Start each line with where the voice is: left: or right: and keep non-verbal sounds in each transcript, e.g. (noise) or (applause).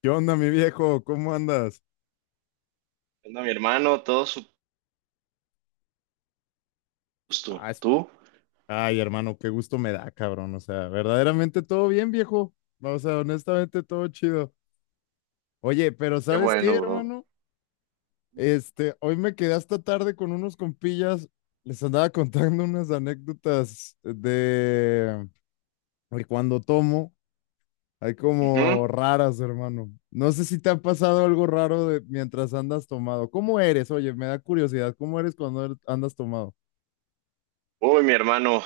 left: ¿Qué onda, mi viejo? ¿Cómo andas?
right: Anda, mi hermano, todo su
left: Ah,
right: gusto.
left: es-
right: ¿Tú?
left: Ay, hermano, qué gusto me da, cabrón. O sea, verdaderamente todo bien, viejo. O sea, honestamente todo chido. Oye, pero
right: Qué
left: ¿sabes qué,
right: bueno, bro.
left: hermano? Hoy me quedé hasta tarde con unos compillas. Les andaba (laughs) contando unas anécdotas de cuando tomo. Hay como
right: Ujú.
left: raras, hermano. No sé si te ha pasado algo raro de mientras andas tomado. ¿Cómo eres? Oye, me da curiosidad. ¿Cómo eres cuando andas tomado?
right: Uy, mi hermano,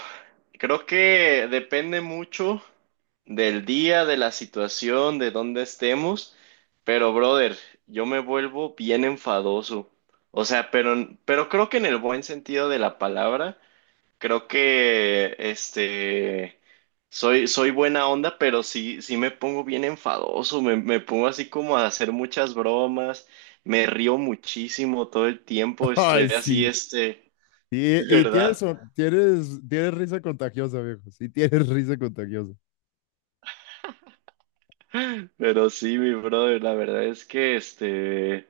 right: creo que depende mucho del día, de la situación, de dónde estemos, pero brother, yo me vuelvo bien enfadoso. O sea, pero creo que en el buen sentido de la palabra. Creo que soy buena onda, pero sí, sí me pongo bien enfadoso, me pongo así como a hacer muchas bromas, me río muchísimo todo el
left: (laughs)
right: tiempo, estoy
left: Ay,
right: así,
left: sí. Y,
right: (laughs)
left: y tienes,
right: ¿verdad?
left: son- tienes, tienes risa contagiosa, viejo. Sí, (laughs) tienes risa contagiosa.
right: Pero sí, mi brother, la verdad es que este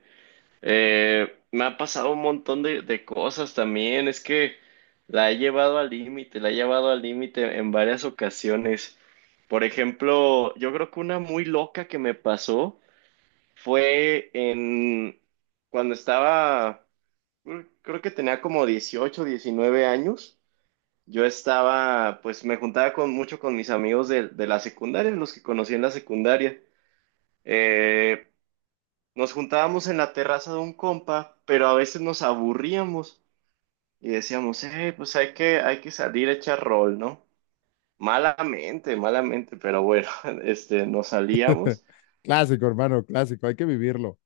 right: eh, me ha pasado un montón de cosas también, es que la he llevado al límite, la he llevado al límite en varias ocasiones. Por ejemplo, yo creo que una muy loca que me pasó fue en cuando estaba, creo que tenía como 18 o 19 años. Yo estaba, pues me juntaba con mucho con mis amigos de la secundaria, los que conocí en la secundaria. Eh, nos juntábamos en la terraza de un compa, pero a veces nos aburríamos y decíamos, pues hay que salir a echar rol, ¿no? Malamente, malamente, pero bueno, (laughs) nos
left: (laughs)
right: salíamos.
left: Clásico, hermano, clásico. Hay que vivirlo.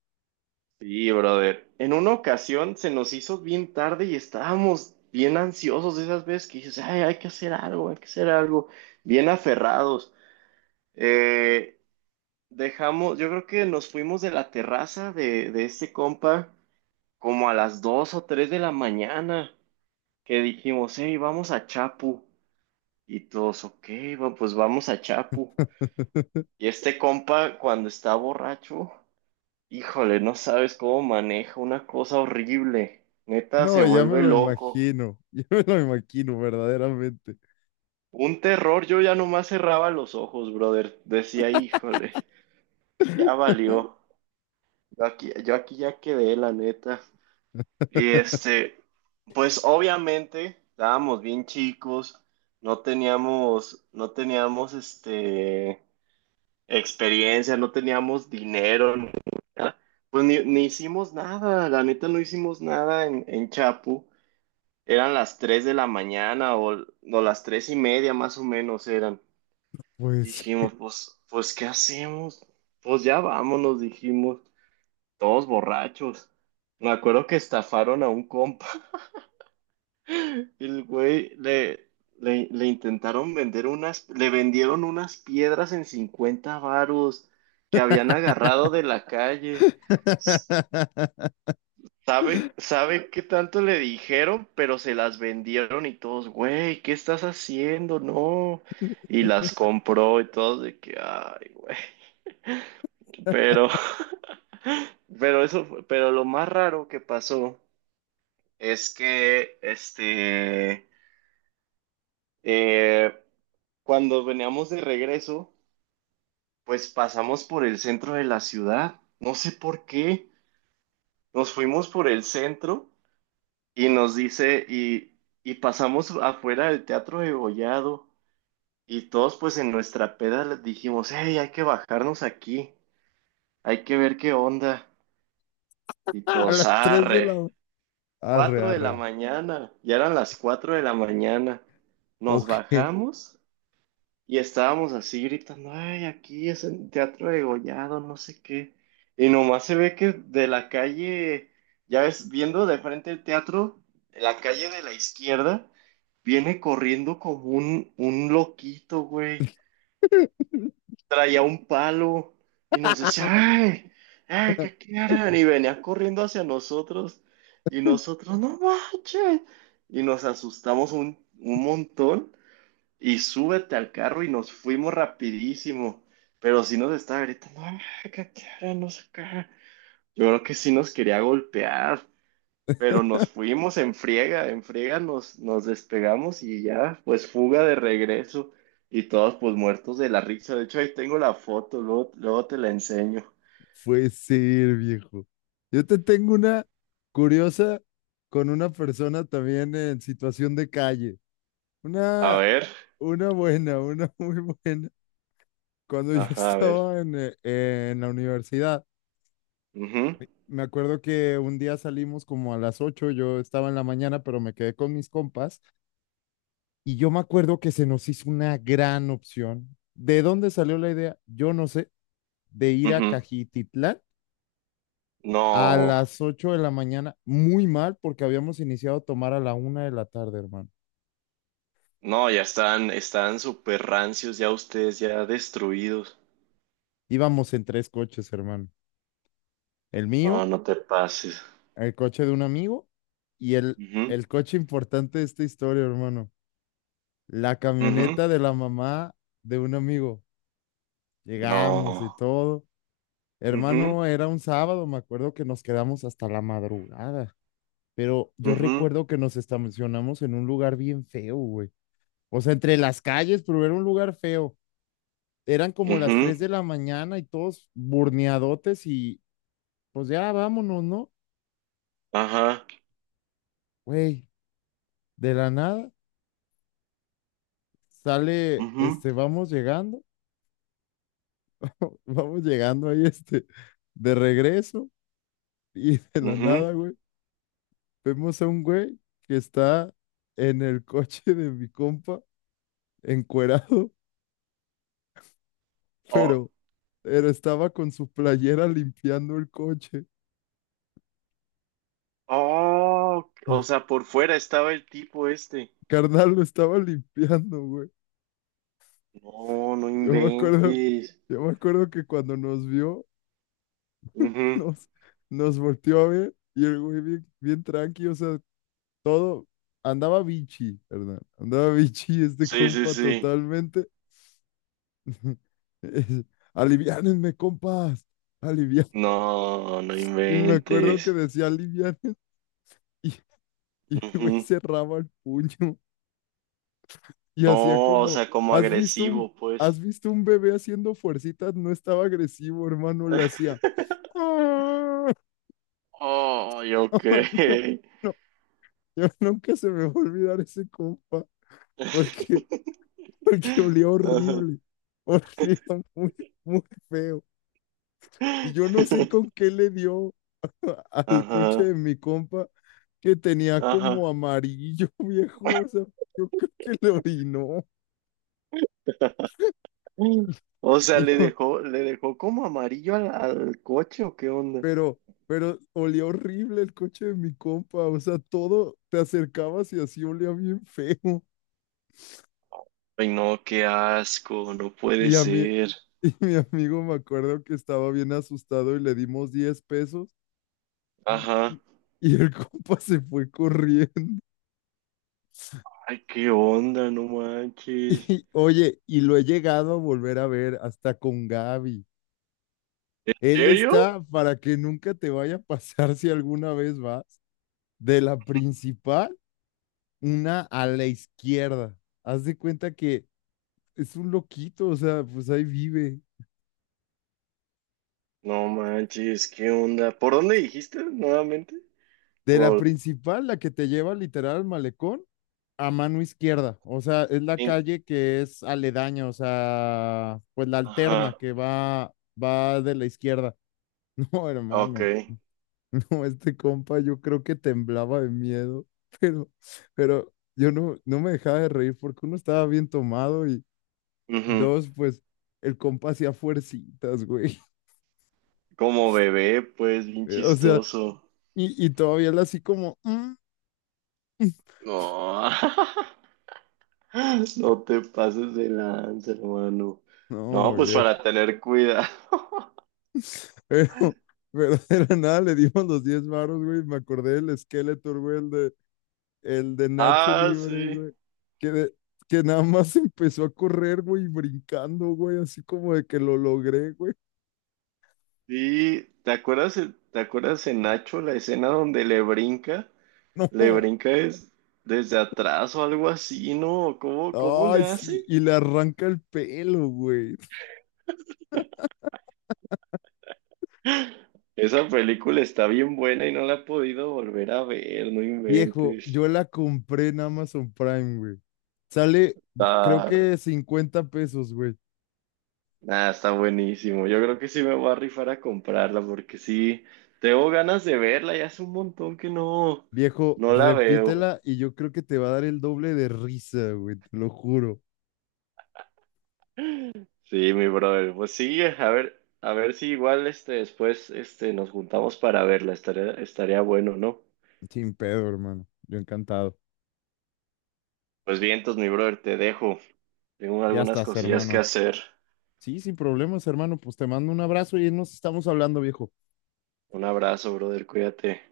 right: Sí, brother. En una ocasión se nos hizo bien tarde y estábamos bien ansiosos de esas veces que dices, ay, hay que hacer algo, hay que hacer algo, bien aferrados. Eh, dejamos, yo creo que nos fuimos de la terraza de este compa como a las 2 o 3 de la mañana, que dijimos, hey, vamos a Chapu. Y todos, ok, pues vamos a Chapu.
left: (laughs)
right: Y este compa, cuando está borracho, híjole, no sabes cómo maneja. Una cosa horrible. Neta,
left: No,
right: se
left: ya me
right: vuelve
left: lo
right: loco.
left: imagino. (laughs) Ya me lo imagino, verdaderamente.
right: Un terror, yo ya nomás cerraba los ojos, brother. Decía, híjole, ya valió. Yo aquí ya quedé, la neta. Y pues obviamente estábamos bien chicos, no teníamos experiencia, no teníamos dinero, ni nada. Pues ni hicimos nada, la neta no hicimos nada en, en Chapu. Eran las 3 de la mañana o las 3 y media más o menos eran.
left: Pues.
right: Dijimos, pues, ¿qué hacemos? Pues ya vámonos, dijimos, todos borrachos. Me acuerdo que estafaron a un compa. (laughs) El güey le intentaron le vendieron unas piedras en 50 varos que habían agarrado
left: (laughs)
right: de la calle. Sabe qué tanto le dijeron? Pero se las vendieron y todos, güey, ¿qué estás haciendo? No. Y las compró y todos de que, ay, güey. Pero, (laughs) pero lo más raro que pasó es que, eh, cuando veníamos de regreso, pues pasamos por el centro de la ciudad. No sé por qué. Nos fuimos por el centro y y pasamos afuera del Teatro de y todos pues en nuestra peda les dijimos, hey, hay que bajarnos aquí, hay que ver qué onda, y
left: A
right: todos,
left: las 3 de
right: arre,
left: la. Arre,
right: cuatro de la
left: arre.
right: mañana, ya eran las 4 de la mañana, nos
left: Ok.
right: bajamos. Y estábamos así gritando, ay, aquí es el Teatro Degollado, no sé qué. Y nomás se ve que de la calle, ya ves, viendo de frente el teatro, la calle de la izquierda, viene corriendo como un loquito, güey.
left: (laughs)
right: Traía un palo y nos decía, ay, ay, ¿qué quieren? Y venía corriendo hacia nosotros. Y nosotros, no manches. Y nos asustamos un montón. Y súbete al carro y nos fuimos rapidísimo. Pero sí nos estaba gritando, "Ah, acá, qué hora no sé acá". Yo creo que sí nos quería golpear, pero nos fuimos en friega nos despegamos y ya, pues fuga de regreso. Y todos pues muertos de la risa. De hecho, ahí tengo la foto, luego, luego te la enseño.
left: Puede ser, viejo. Yo te tengo una curiosa con una persona también en situación de calle.
right: A
left: Una
right: ver,
left: Una buena, una (laughs) muy buena. Cuando yo
right: ajá, a ver.
left: estaba en la universidad,
right: Ujú,
left: me acuerdo que un día salimos como a las 8. Yo estaba en la mañana, pero me quedé con mis compas y yo me acuerdo que se nos hizo una gran opción. ¿De dónde salió la idea? Yo no sé, de ir a
right: ujú.
left: Cajititlán a
right: No,
left: las 8 de la mañana, muy mal porque habíamos iniciado a tomar a la 1 de la tarde, hermano.
right: no, ya están, están súper rancios, ya ustedes ya destruidos.
left: Íbamos en tres coches, hermano. El
right: No,
left: mío,
right: no te pases.
left: el coche de un amigo y el,
right: Ujú,
left: el coche importante de esta historia, hermano. La
right: ujú.
left: camioneta de la mamá de un amigo. Llegamos y
right: No.
left: todo.
right: Ujú,
left: Hermano, era un sábado, me acuerdo que nos quedamos hasta la madrugada, pero yo
right: ujú,
left: recuerdo que nos estacionamos en un lugar bien feo, güey. O sea, entre las calles, pero era un lugar feo. Eran como las
right: ujú.
left: 3 de la mañana y todos burneadotes y pues ya vámonos, ¿no?
right: Ajá.
left: Güey, de la nada sale,
right: Ujú,
left: vamos llegando. (laughs) Vamos llegando ahí, de regreso y (laughs) de la
right: ujú.
left: nada, güey, vemos a un güey que está en el coche de mi compa, encuerado, (laughs)
right: Oh,
left: pero, pero estaba con su playera limpiando el coche.
right: oh, o sea,
left: (laughs)
right: por fuera estaba el tipo este.
left: Carnal, lo estaba limpiando, güey.
right: No, no
left: Yo me acuerdo,
right: inventes.
left: yo me acuerdo que cuando nos vio, (laughs)
right: Ujú.
left: nos, nos volteó a ver y el güey bien, bien tranqui, o sea, todo andaba bichi, ¿verdad? Andaba (laughs) bichi este
right: Sí, sí,
left: compa
right: sí.
left: totalmente. (laughs) Es, Aliviánenme, compas. Alivian.
right: No, no
left: Y me acuerdo que
right: inventes.
left: decía alivian y, y el güey
right: Ujú.
left: cerraba el puño y hacía
right: No, o
left: como,
right: sea, como
left: ¿has visto un,
right: agresivo,
left: has
right: pues.
left: visto un bebé haciendo fuercitas? No estaba agresivo, hermano, le hacía.
right: (laughs)
left: "Ah".
right: Oh,
left: (laughs)
right: ok.
left: Ay, no, no, yo nunca se me va a olvidar ese compa, porque,
right: (laughs)
left: porque olía
right: Ajá.
left: horrible, olía muy, muy feo. Y yo no sé
right: (laughs)
left: con qué le dio al coche
right: Ajá.
left: de mi compa que tenía como
right: Ajá.
left: amarillo, (laughs) viejo. O sea, yo creo que lo orinó. (laughs)
right: O sea,
left: Y yo,
right: le dejó como amarillo al, al coche o qué onda.
left: pero, pero olía horrible el coche de mi compa. O sea, todo te acercabas y así olía bien feo.
right: Ay, no, qué asco, no puede
left: Y a mí,
right: ser.
left: (laughs) y mi amigo me acuerdo que estaba bien asustado y le dimos 10 pesos. Y,
right: Ajá.
left: y- y el (laughs) compa se fue corriendo. (laughs)
right: Ay, qué onda, no manches.
left: Y oye, y lo he llegado a volver a ver hasta con Gaby.
right: ¿En
left: Él
right: serio?
left: está para que nunca te vaya a pasar si alguna vez vas. De la principal, una a la izquierda. Haz de cuenta que es un loquito, o sea, pues ahí vive.
right: No manches, qué onda. ¿Por dónde dijiste nuevamente?
left: De la
right: Por
left: principal, la que te lleva literal al malecón, a mano izquierda. O sea, es la
right: Tin-
left: calle que es aledaña, o sea, pues la alterna
right: ajá,
left: que va de la izquierda. (laughs) No,
right: ok.
left: hermano, no, este compa yo creo que temblaba de miedo, (laughs) pero, pero yo no me dejaba de reír porque uno estaba bien tomado y,
right: Ujú.
left: Dos, pues el compa hacía fuercitas, güey.
right: Como bebé, pues, bien
left: (laughs) O sea,
right: chistoso.
left: y todavía la así como, "Mm". (laughs)
right: No, (laughs) no te pases de lanza, hermano.
left: no,
right: No, pues
left: vieja.
right: para tener cuidado. (laughs)
left: Pero, pero era nada, le dimos los 10 varos, güey. Me acordé del Skeletor, güey, el de Nacho
right: Ah,
left: Libre,
right: sí.
left: güey. Que, de- que nada más (laughs) empezó a correr, güey, brincando, güey, así como de que lo logré, güey.
right: Sí, ¿te acuerdas en Nacho la escena donde le brinca? Le
left: (laughs)
right: brinca desde atrás o algo así, ¿no? Cómo
left: No, ay,
right: le
left: sí,
right: hace?
left: y le arranca el pelo, güey.
right: (laughs) Esa película está bien buena y no la he podido volver a ver, no
left: Viejo,
right: inventes.
left: yo la compré en Amazon Prime, güey. Sale, creo
right: Está,
left: que 50 pesos, güey.
right: nada, está buenísimo. Yo creo que sí me voy a rifar a comprarla porque sí, tengo ganas de verla y hace un montón que no,
left: Viejo,
right: no la veo.
left: repítela y yo creo que te va a dar el doble de risa, güey, te lo juro.
right: Sí, mi brother. Pues sí, a ver si igual después nos juntamos para verla. Estaría bueno, ¿no?
left: Sin pedo, hermano. Yo encantado.
right: Pues bien, entonces, mi brother, te dejo. Tengo
left: Ya
right: algunas
left: estás,
right: cosillas que
left: hermano.
right: hacer.
left: Sí, sin problemas, hermano. Pues te mando un abrazo y nos estamos hablando, viejo.
right: Un abrazo, brother, cuídate.